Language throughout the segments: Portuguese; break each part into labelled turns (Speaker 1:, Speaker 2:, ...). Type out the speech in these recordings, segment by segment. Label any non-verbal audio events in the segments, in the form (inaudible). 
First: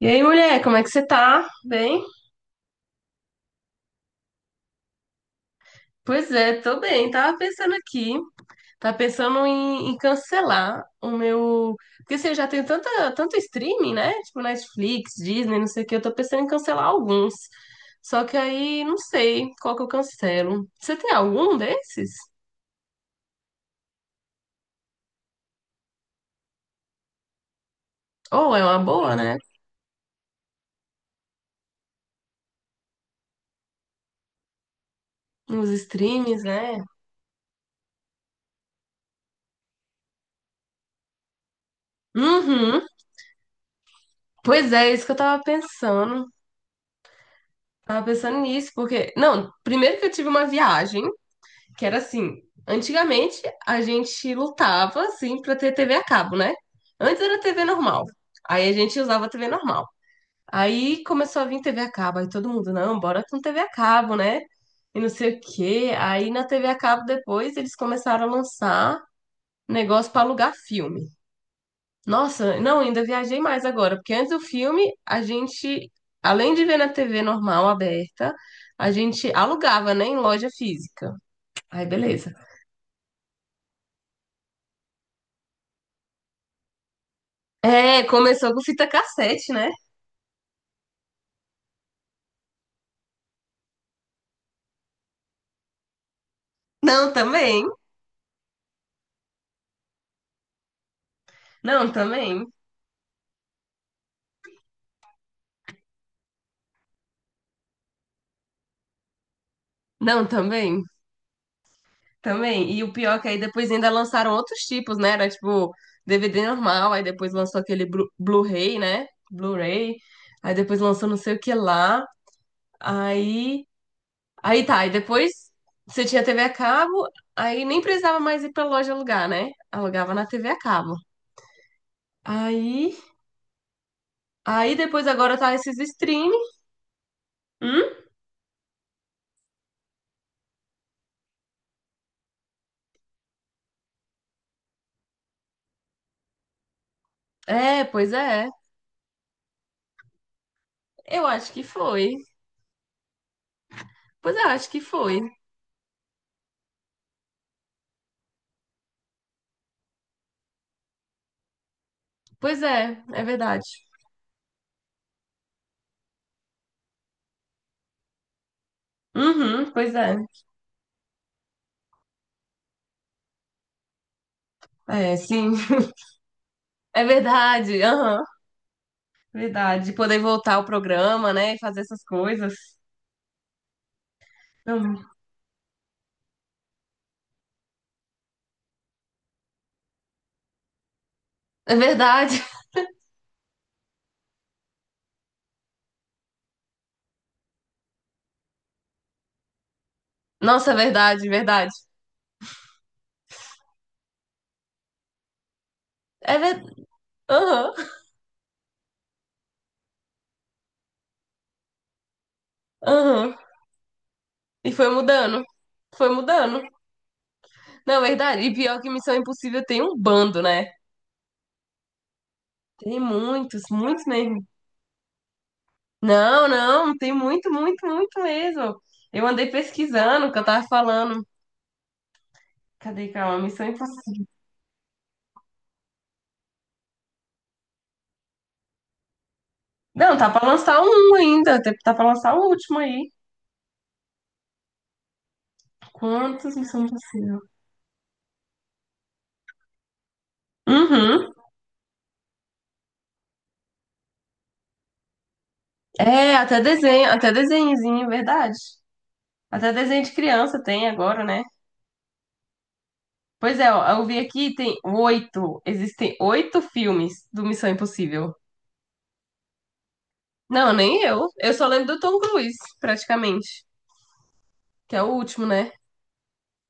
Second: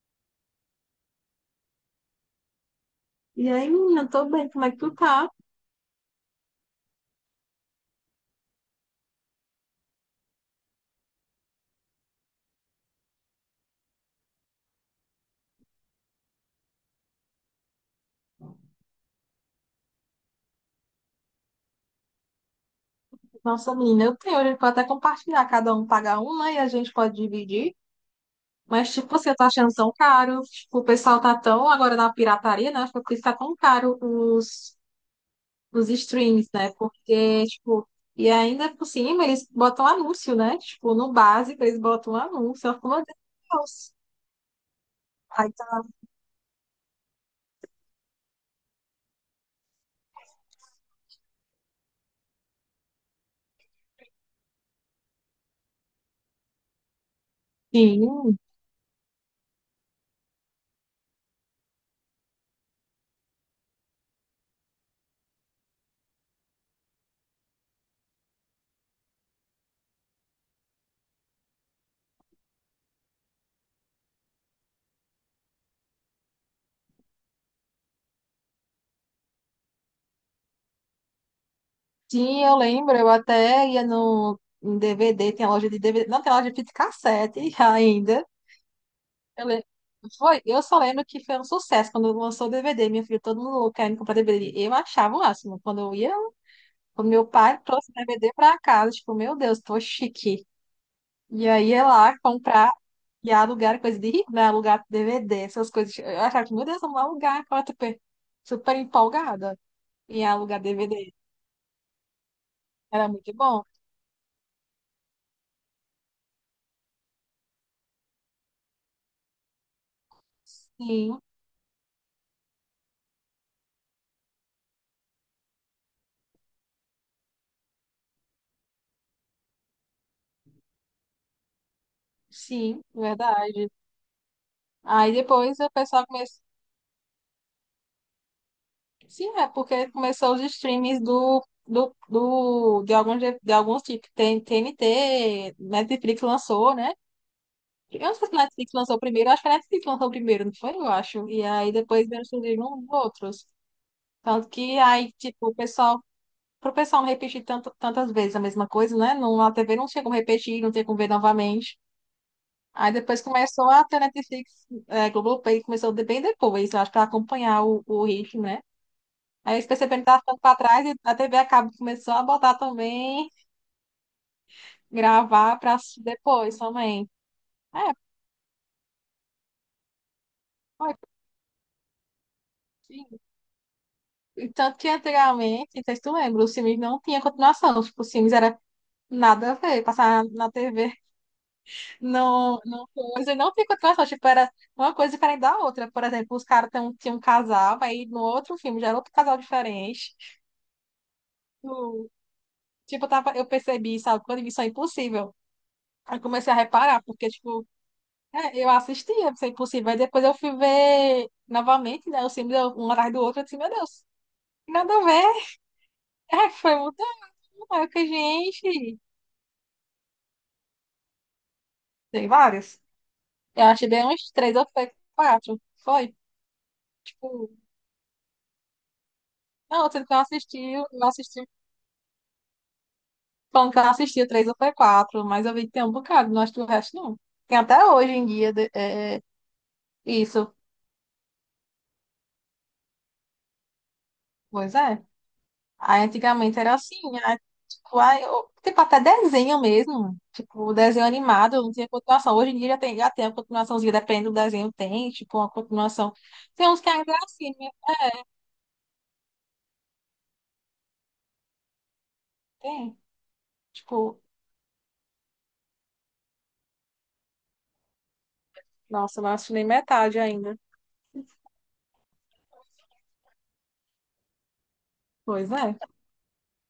Speaker 1: E aí, mulher, como é que você tá? Bem?
Speaker 2: E aí, menina, eu tô bem, como é que tu tá?
Speaker 1: Pois é, tô bem. Tava pensando aqui, tava pensando em cancelar o meu. Porque assim, eu já tenho tanto streaming, né? Tipo Netflix, Disney, não sei o que. Eu tô pensando em cancelar alguns. Só que aí não sei qual que eu cancelo. Você tem algum desses?
Speaker 2: Nossa, menina, eu tenho, a gente pode até compartilhar, cada um paga um, né, e a gente pode dividir.
Speaker 1: Ou é uma
Speaker 2: Mas, tipo,
Speaker 1: boa,
Speaker 2: você
Speaker 1: né?
Speaker 2: tá achando tão caro, tipo, o pessoal tá tão agora na pirataria, né, acho que por isso tá tão caro os,
Speaker 1: Nos
Speaker 2: os
Speaker 1: streams,
Speaker 2: streams, né,
Speaker 1: né?
Speaker 2: porque, tipo, e ainda por cima eles botam anúncio, né, tipo, no básico eles botam anúncio, eu
Speaker 1: Uhum.
Speaker 2: fico, meu Deus.
Speaker 1: Pois é, isso que eu tava
Speaker 2: Aí tá.
Speaker 1: pensando. Tava pensando nisso, porque. Não, primeiro que eu tive uma viagem. Que era assim, antigamente a gente lutava assim para ter TV a cabo, né? Antes era TV normal.
Speaker 2: Sim,
Speaker 1: Aí a gente usava TV normal. Aí começou a vir TV a cabo, aí todo mundo, não, bora com TV a cabo, né? E não sei o quê. Aí na TV a cabo depois eles começaram a lançar negócio para alugar filme. Nossa, não, ainda viajei mais agora, porque antes do filme a gente, além de ver na TV normal aberta, a gente alugava, né, em loja física. Aí beleza.
Speaker 2: sim, eu lembro. Eu até ia no em DVD, tem a loja de DVD, não tem loja de fita cassete (laughs)
Speaker 1: É,
Speaker 2: ainda.
Speaker 1: começou com fita
Speaker 2: Eu
Speaker 1: cassete,
Speaker 2: lembro.
Speaker 1: né?
Speaker 2: Foi, eu só lembro que foi um sucesso quando lançou o DVD. Minha filha, todo mundo louco querendo comprar DVD. Eu achava o máximo. Quando
Speaker 1: Não,
Speaker 2: meu pai
Speaker 1: também.
Speaker 2: trouxe o DVD pra casa, tipo, meu Deus, tô chique. E aí ia
Speaker 1: Não,
Speaker 2: lá
Speaker 1: também.
Speaker 2: comprar e alugar coisa de rico, né? Alugar DVD, essas coisas. Eu achava que, meu Deus, vamos alugar. Eu tava super, super empolgada em
Speaker 1: Não,
Speaker 2: alugar
Speaker 1: também.
Speaker 2: DVD.
Speaker 1: Também. E o
Speaker 2: Era
Speaker 1: pior é que
Speaker 2: muito
Speaker 1: aí
Speaker 2: bom.
Speaker 1: depois ainda lançaram outros tipos, né? Era tipo DVD normal, aí depois lançou aquele Blu-ray, né? Blu-ray. Aí depois lançou não
Speaker 2: Sim,
Speaker 1: sei o que lá. Aí. Aí tá. Aí depois você tinha TV a cabo, aí nem precisava mais ir pra loja alugar, né? Alugava na TV a cabo.
Speaker 2: sim,
Speaker 1: Aí.
Speaker 2: verdade.
Speaker 1: Aí depois
Speaker 2: Aí
Speaker 1: agora tá
Speaker 2: depois o
Speaker 1: esses
Speaker 2: pessoal
Speaker 1: streaming.
Speaker 2: começou.
Speaker 1: Hum?
Speaker 2: Sim, é porque começou os streams de alguns tipos. Tem TNT, Netflix lançou, né?
Speaker 1: É,
Speaker 2: Eu
Speaker 1: pois
Speaker 2: não sei se
Speaker 1: é.
Speaker 2: Netflix lançou primeiro, acho que a Netflix lançou primeiro, não foi? Eu
Speaker 1: Eu
Speaker 2: acho. E
Speaker 1: acho que
Speaker 2: aí depois
Speaker 1: foi.
Speaker 2: vieram surgindo uns outros.
Speaker 1: Pois é,
Speaker 2: Tanto
Speaker 1: acho
Speaker 2: que
Speaker 1: que
Speaker 2: aí,
Speaker 1: foi.
Speaker 2: tipo, o pessoal, pro pessoal não repetir tanto, tantas vezes a mesma coisa, né? Não, a TV não tinha como repetir, não tinha como ver novamente.
Speaker 1: Pois
Speaker 2: Aí
Speaker 1: é,
Speaker 2: depois
Speaker 1: é verdade.
Speaker 2: começou a ter Netflix, é, Globoplay começou bem depois, eu acho, pra acompanhar o ritmo, né? Aí eles
Speaker 1: Uhum, pois
Speaker 2: perceberam que
Speaker 1: é.
Speaker 2: estava ficando para trás e a TV a cabo começou a botar também,
Speaker 1: É, sim.
Speaker 2: gravar para depois
Speaker 1: É
Speaker 2: também. É,
Speaker 1: verdade. Aham. Verdade. Poder voltar ao
Speaker 2: foi.
Speaker 1: programa, né? E fazer essas coisas.
Speaker 2: Sim. E tanto que
Speaker 1: Uhum.
Speaker 2: anteriormente, não sei se tu lembra, os filmes não tinha continuação. Tipo, os filmes era nada a ver, passar na TV
Speaker 1: É verdade.
Speaker 2: não, não coisa, não tinha continuação. Tipo, era uma coisa diferente da outra. Por exemplo, os caras tinham um casal, aí no outro filme já era outro casal diferente.
Speaker 1: Nossa, é verdade, verdade.
Speaker 2: Tipo, eu percebi, sabe, quando vi Missão Impossível. Aí
Speaker 1: É
Speaker 2: comecei a
Speaker 1: verdade.
Speaker 2: reparar, porque, tipo,
Speaker 1: Aham.
Speaker 2: é, eu assistia, se possível. Aí depois eu fui ver novamente, né? Os filmes um atrás do
Speaker 1: Aham.
Speaker 2: outro. Eu disse, meu Deus,
Speaker 1: E foi
Speaker 2: nada a ver.
Speaker 1: mudando. Foi
Speaker 2: (laughs) Aí
Speaker 1: mudando.
Speaker 2: foi mudando. Aí eu
Speaker 1: Não,
Speaker 2: fiquei,
Speaker 1: é verdade. E pior que
Speaker 2: gente.
Speaker 1: Missão Impossível tem um bando, né?
Speaker 2: Tem várias.
Speaker 1: Tem muitos,
Speaker 2: Eu achei
Speaker 1: muitos
Speaker 2: bem uns
Speaker 1: mesmo.
Speaker 2: três ou foi quatro. Foi.
Speaker 1: Não, não, tem muito,
Speaker 2: Tipo,
Speaker 1: muito, muito mesmo. Eu andei
Speaker 2: não, sendo que eu
Speaker 1: pesquisando o que eu
Speaker 2: assisti,
Speaker 1: tava
Speaker 2: eu não
Speaker 1: falando.
Speaker 2: assisti.
Speaker 1: Cadê, calma? Missão
Speaker 2: Falando que eu não
Speaker 1: Impossível.
Speaker 2: assisti o três ou foi quatro, mas eu vi que tem um bocado, não acho que o resto não. Tem até hoje em dia é,
Speaker 1: Não, tá pra
Speaker 2: isso.
Speaker 1: lançar um ainda. Tá pra lançar o último aí.
Speaker 2: Pois é. Aí
Speaker 1: Quantas
Speaker 2: antigamente era
Speaker 1: missões
Speaker 2: assim, aí,
Speaker 1: do
Speaker 2: tipo, aí, tipo, até desenho mesmo, tipo, desenho
Speaker 1: Uhum.
Speaker 2: animado, não tinha continuação. Hoje em dia já tem a continuaçãozinha, dependendo do desenho, tem, tipo, uma continuação.
Speaker 1: É, até
Speaker 2: Tem uns que
Speaker 1: desenho,
Speaker 2: ainda é
Speaker 1: até
Speaker 2: assim, né?
Speaker 1: desenhozinho, verdade. Até desenho de criança tem agora, né?
Speaker 2: Tem.
Speaker 1: Pois é, ó, eu vi
Speaker 2: Tipo,
Speaker 1: aqui, tem oito. Existem oito filmes do Missão Impossível.
Speaker 2: nossa, eu não assinei metade ainda.
Speaker 1: Não, nem eu. Eu só lembro do Tom Cruise, praticamente. Que é o último,
Speaker 2: Pois
Speaker 1: né?
Speaker 2: é.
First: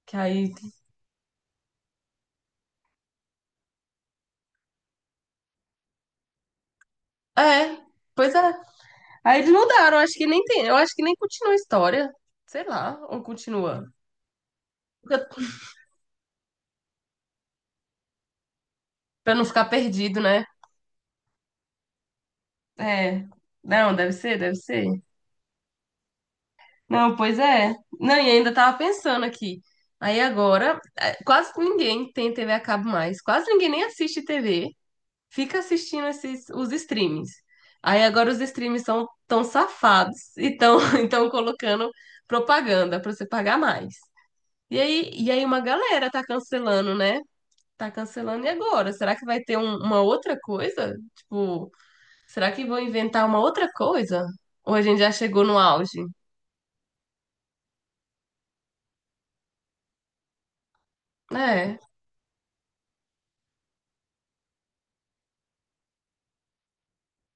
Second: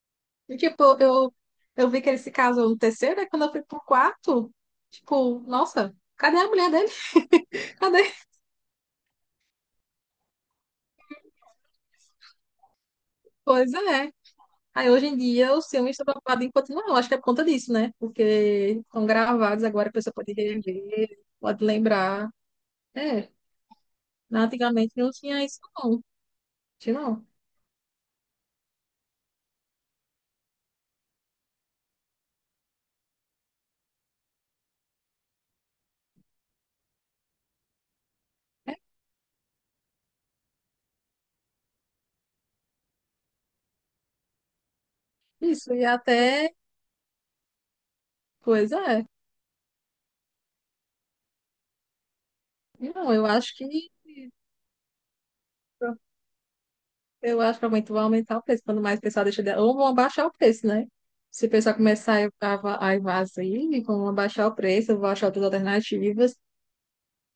Speaker 1: Que aí.
Speaker 2: E, tipo, eu vi que ele se casou no terceiro, aí quando eu fui pro quarto, tipo, nossa, cadê a mulher dele?
Speaker 1: É,
Speaker 2: (laughs) Cadê?
Speaker 1: pois é. Aí eles mudaram, acho que nem tem. Eu acho que nem continua a história. Sei lá, ou
Speaker 2: Pois
Speaker 1: continua.
Speaker 2: é. Aí hoje em
Speaker 1: Pra
Speaker 2: dia os filmes estão preocupados em continuar, eu acho que é por conta disso, né? Porque estão
Speaker 1: Pra não
Speaker 2: gravados,
Speaker 1: ficar
Speaker 2: agora a pessoa
Speaker 1: perdido,
Speaker 2: pode
Speaker 1: né?
Speaker 2: rever, pode lembrar.
Speaker 1: É.
Speaker 2: É,
Speaker 1: Não, deve ser, deve ser.
Speaker 2: antigamente não tinha isso não, tinha
Speaker 1: Não,
Speaker 2: não.
Speaker 1: pois é. Não, e ainda tava pensando aqui. Aí agora, é, quase ninguém tem TV a cabo mais. Quase ninguém nem assiste TV. Fica assistindo esses, os streams. Aí agora os streams são tão safados e estão tão, (laughs) então colocando propaganda pra você pagar mais. E aí uma
Speaker 2: Isso, e
Speaker 1: galera tá
Speaker 2: até,
Speaker 1: cancelando, né? Tá cancelando e
Speaker 2: pois
Speaker 1: agora?
Speaker 2: é,
Speaker 1: Será que vai ter uma outra coisa? Tipo. Será que vão
Speaker 2: não,
Speaker 1: inventar
Speaker 2: eu
Speaker 1: uma
Speaker 2: acho que
Speaker 1: outra coisa? Ou a gente já chegou no auge?
Speaker 2: vai aumentar o preço, quando mais o pessoal deixa de... Ou vão abaixar o preço, né? Se o pessoal
Speaker 1: É,
Speaker 2: começar a invadir, vão abaixar o preço, vão achar outras alternativas.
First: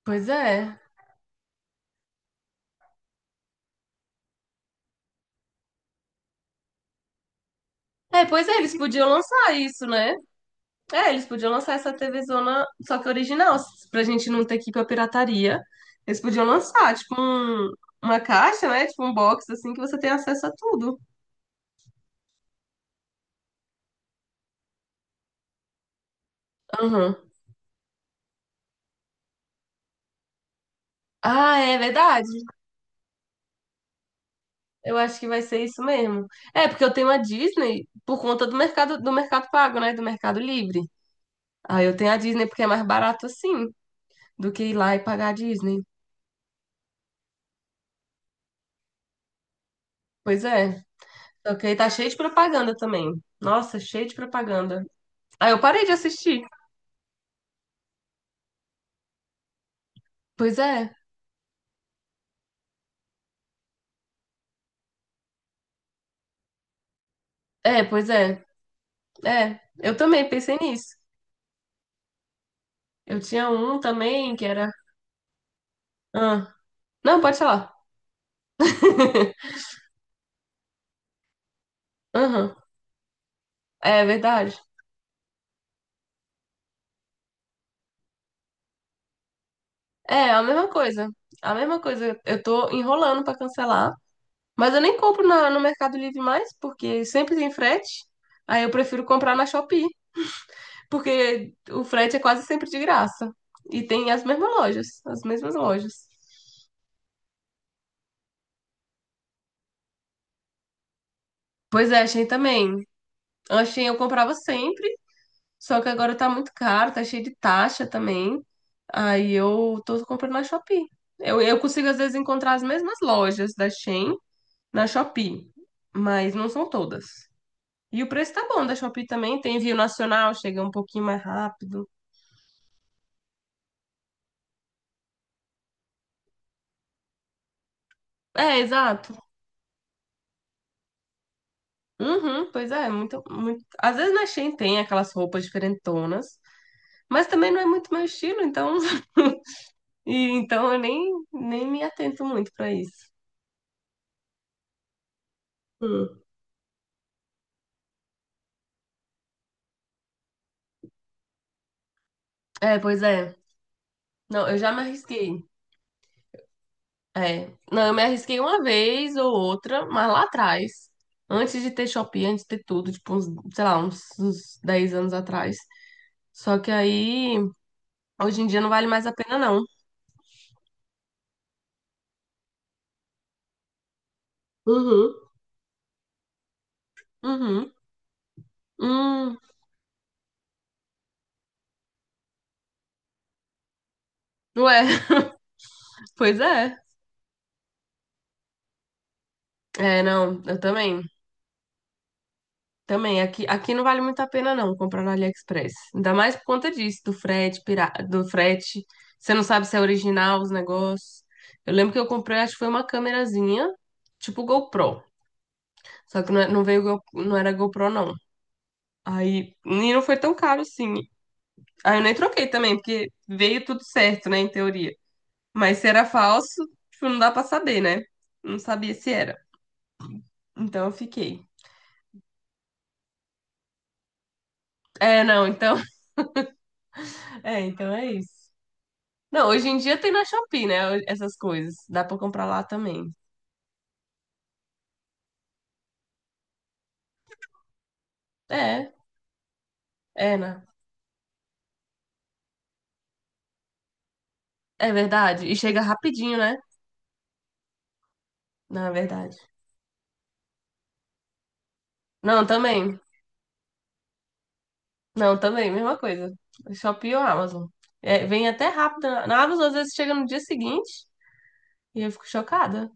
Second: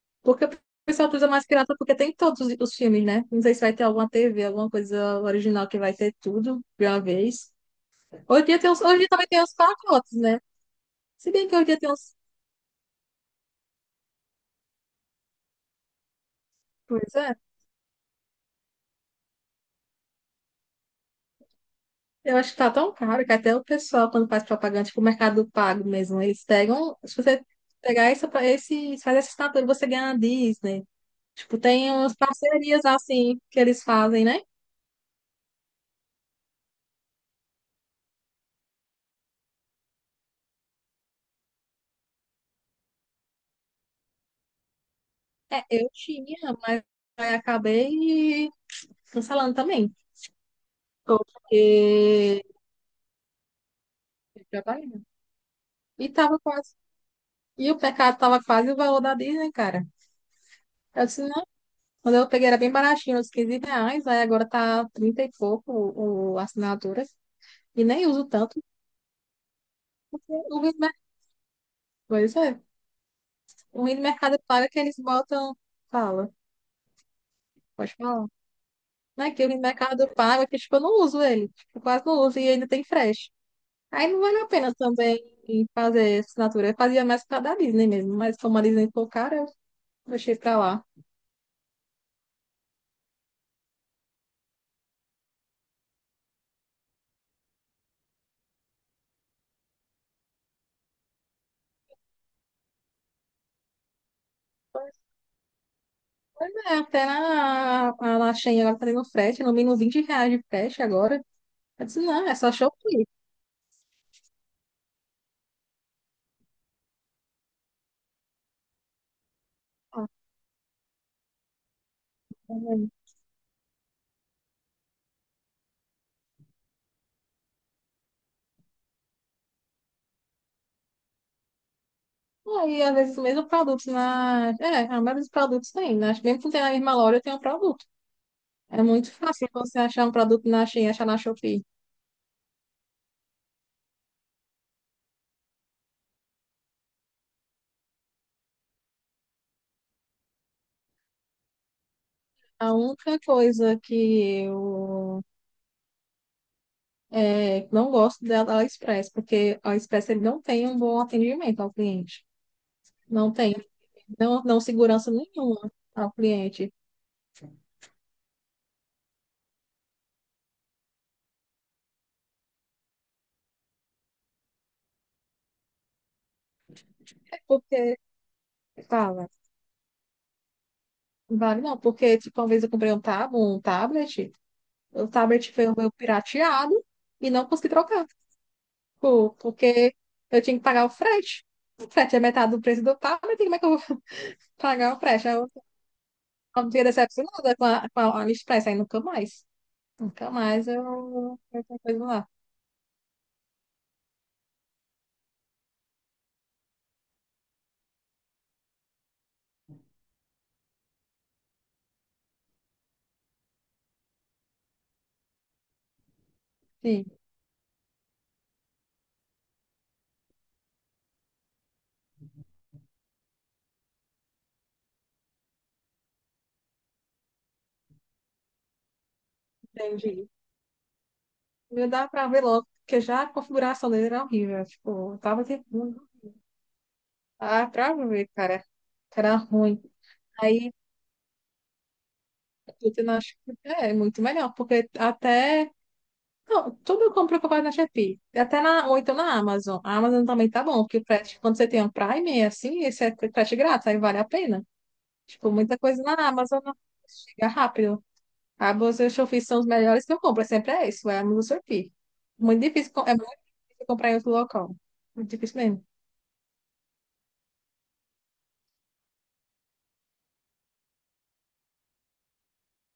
Speaker 1: pois
Speaker 2: Porque o
Speaker 1: é.
Speaker 2: pessoal utiliza mais pirata porque tem todos os filmes, né? Não sei se vai ter alguma TV, alguma coisa original que vai ter tudo de uma vez.
Speaker 1: É,
Speaker 2: Hoje em
Speaker 1: pois é,
Speaker 2: dia tem
Speaker 1: eles
Speaker 2: uns, hoje em
Speaker 1: podiam
Speaker 2: dia também tem
Speaker 1: lançar
Speaker 2: uns
Speaker 1: isso,
Speaker 2: pacotes,
Speaker 1: né?
Speaker 2: né?
Speaker 1: É, eles
Speaker 2: Se bem
Speaker 1: podiam
Speaker 2: que hoje em
Speaker 1: lançar
Speaker 2: dia tem
Speaker 1: essa
Speaker 2: uns.
Speaker 1: TV Zona, só que original, pra gente não ter que ir pra pirataria. Eles podiam lançar,
Speaker 2: Pois
Speaker 1: tipo,
Speaker 2: é.
Speaker 1: um, uma caixa, né? Tipo, um box, assim, que você tem acesso a tudo.
Speaker 2: Eu acho que tá tão caro que até o pessoal, quando faz propaganda, tipo o Mercado Pago mesmo, eles pegam.
Speaker 1: Aham.
Speaker 2: Se você pegar faz essa assinatura, você ganha a Disney. Tipo,
Speaker 1: Ah, é
Speaker 2: tem umas
Speaker 1: verdade.
Speaker 2: parcerias assim que eles fazem, né?
Speaker 1: Eu acho que vai ser isso mesmo. É, porque eu tenho a Disney por conta do mercado pago, né? Do Mercado Livre. Ah, eu tenho a Disney porque é mais barato assim, do que ir lá e pagar a
Speaker 2: É,
Speaker 1: Disney.
Speaker 2: eu tinha, mas aí acabei cancelando também.
Speaker 1: Pois é. Só que aí tá cheio de
Speaker 2: Porque
Speaker 1: propaganda também. Nossa, cheio de
Speaker 2: fui
Speaker 1: propaganda.
Speaker 2: trabalhar.
Speaker 1: Aí eu parei de
Speaker 2: E tava
Speaker 1: assistir.
Speaker 2: quase. E o pecado tava quase o valor da Disney, cara.
Speaker 1: Pois é.
Speaker 2: Eu disse, não. Quando eu peguei era bem baratinho, uns R$ 15, aí agora tá 30 e pouco o assinatura.
Speaker 1: É,
Speaker 2: E nem
Speaker 1: pois
Speaker 2: uso
Speaker 1: é.
Speaker 2: tanto,
Speaker 1: É, eu também
Speaker 2: porque
Speaker 1: pensei
Speaker 2: o ruim do mer-
Speaker 1: nisso.
Speaker 2: Pois é.
Speaker 1: Eu tinha um
Speaker 2: O ruim do
Speaker 1: também
Speaker 2: Mercado
Speaker 1: que
Speaker 2: Pago é
Speaker 1: era.
Speaker 2: que eles botam. Fala,
Speaker 1: Ah. Não, pode falar.
Speaker 2: pode falar. Não é que o ruim
Speaker 1: (laughs)
Speaker 2: do Mercado Pago é que, tipo, eu não uso ele. Tipo, quase não uso e
Speaker 1: Aham.
Speaker 2: ainda tem frete.
Speaker 1: É
Speaker 2: Aí não vale a
Speaker 1: verdade.
Speaker 2: pena também fazer assinatura. Eu fazia mais pra da Disney mesmo, mas como a Disney ficou cara, eu
Speaker 1: É,
Speaker 2: deixei
Speaker 1: a
Speaker 2: pra
Speaker 1: mesma
Speaker 2: lá.
Speaker 1: coisa. A mesma coisa. Eu tô enrolando pra cancelar. Mas eu nem compro no Mercado Livre mais, porque sempre tem frete. Aí eu prefiro comprar na Shopee. Porque o frete é quase sempre de graça. E tem as mesmas lojas.
Speaker 2: Pois é, a laxinha ela tá tendo frete, no mínimo R$ 20 de frete agora. Eu
Speaker 1: Pois
Speaker 2: disse,
Speaker 1: é, Shein
Speaker 2: não, é só
Speaker 1: também.
Speaker 2: Shopee.
Speaker 1: A Shein eu comprava sempre, só que agora tá muito caro, tá cheio de taxa também. Aí eu tô
Speaker 2: Ah,
Speaker 1: comprando na Shopee. Eu consigo às vezes encontrar
Speaker 2: tá
Speaker 1: as
Speaker 2: vendo?
Speaker 1: mesmas lojas da Shein na Shopee, mas não são todas. E o preço tá bom da Shopee também, tem envio nacional, chega um pouquinho mais rápido.
Speaker 2: Aí, às vezes, o mesmo produto na... É, a maioria dos produtos tem. Né? Mesmo que não tenha na mesma loja, tem um produto.
Speaker 1: É,
Speaker 2: É muito
Speaker 1: exato.
Speaker 2: fácil você achar um produto na Shein, achar na Shopee.
Speaker 1: Uhum, pois é, muito, muito. Às vezes na Shein tem aquelas roupas diferentonas, mas também não é muito meu estilo, então. (laughs) E então eu nem me atento muito
Speaker 2: A
Speaker 1: pra isso.
Speaker 2: única coisa que eu
Speaker 1: Hum.
Speaker 2: é, não gosto da AliExpress, porque a AliExpress ele não tem um bom atendimento ao cliente.
Speaker 1: É, pois
Speaker 2: Não
Speaker 1: é.
Speaker 2: tem. Não,
Speaker 1: Não, eu
Speaker 2: não
Speaker 1: já me
Speaker 2: segurança
Speaker 1: arrisquei.
Speaker 2: nenhuma ao cliente.
Speaker 1: É. Não, eu me arrisquei uma vez ou outra, mas lá atrás, antes de ter Shopee, antes de ter tudo, tipo, uns, sei lá, uns 10 anos atrás. Só que aí,
Speaker 2: É porque...
Speaker 1: hoje em dia não vale mais a
Speaker 2: Fala.
Speaker 1: pena, não.
Speaker 2: Vale não, porque tipo, uma vez eu comprei um, tab um tablet, o
Speaker 1: Uhum.
Speaker 2: tablet foi o meu pirateado e não consegui
Speaker 1: Uhum.
Speaker 2: trocar, tipo,
Speaker 1: Hum.
Speaker 2: porque eu tinha que pagar o frete. O frete é metade do preço do tablet, como é que eu vou (laughs)
Speaker 1: Ué,
Speaker 2: pagar o
Speaker 1: (laughs)
Speaker 2: frete? Aí eu
Speaker 1: pois é.
Speaker 2: fiquei decepcionada com a AliExpress, aí nunca mais.
Speaker 1: É,
Speaker 2: Nunca
Speaker 1: não, eu
Speaker 2: mais
Speaker 1: também.
Speaker 2: eu coisa lá.
Speaker 1: Também. Aqui não vale muito a pena, não, comprar no AliExpress. Ainda mais por conta disso, do frete, do frete. Você não sabe se é original os negócios. Eu lembro que eu comprei, acho que foi uma câmerazinha, tipo GoPro. Só que não, não veio,
Speaker 2: Sim,
Speaker 1: não era GoPro, não. Aí, e não foi tão caro assim. Aí eu nem troquei também, porque veio tudo certo, né, em teoria. Mas se era falso, tipo, não dá pra saber, né? Não sabia se era.
Speaker 2: entendi.
Speaker 1: Então eu fiquei.
Speaker 2: Não dá pra ver logo, porque já a configuração dele era horrível. Tipo, o
Speaker 1: É, não,
Speaker 2: tablet é
Speaker 1: então.
Speaker 2: ruim.
Speaker 1: (laughs) É,
Speaker 2: Ah,
Speaker 1: então
Speaker 2: pra
Speaker 1: é
Speaker 2: ver,
Speaker 1: isso.
Speaker 2: cara. Era
Speaker 1: Não, hoje em
Speaker 2: ruim.
Speaker 1: dia tem na Shopee,
Speaker 2: Aí
Speaker 1: né? Essas coisas. Dá pra comprar lá
Speaker 2: eu
Speaker 1: também.
Speaker 2: acho que é muito melhor, porque até. Não, tudo eu compro pacote na Shopee. Até na,
Speaker 1: É,
Speaker 2: ou então na Amazon. A Amazon
Speaker 1: é,
Speaker 2: também
Speaker 1: né?
Speaker 2: tá bom, porque o frete, quando você tem um Prime, é assim, esse é frete grátis, aí vale a pena.
Speaker 1: É verdade.
Speaker 2: Tipo,
Speaker 1: E
Speaker 2: muita
Speaker 1: chega
Speaker 2: coisa na
Speaker 1: rapidinho, né?
Speaker 2: Amazon não chega rápido. A
Speaker 1: Não, é
Speaker 2: Amazon e o
Speaker 1: verdade.
Speaker 2: Shopee são os melhores que eu compro, sempre é isso, é a Amazon e o Shopee.
Speaker 1: Não,
Speaker 2: Muito difícil,
Speaker 1: também.
Speaker 2: é muito difícil comprar em outro local. Muito
Speaker 1: Não,
Speaker 2: difícil
Speaker 1: também,
Speaker 2: mesmo.
Speaker 1: mesma coisa. Shopee ou Amazon. É, vem até rápido. Na Amazon, às vezes, chega no dia seguinte e eu fico chocada.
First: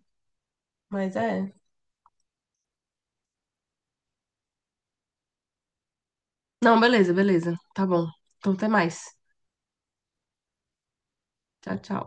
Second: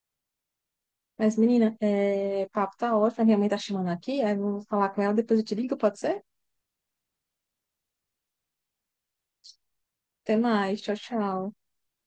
Speaker 1: Mas
Speaker 2: Mas,
Speaker 1: é.
Speaker 2: menina, é, o papo tá ótimo, a minha mãe tá chamando aqui, aí eu vou falar com ela, depois eu te ligo, pode ser?
Speaker 1: Não, beleza, beleza. Tá bom. Então, até mais.
Speaker 2: Até mais, tchau, tchau.
Speaker 1: Tchau, tchau.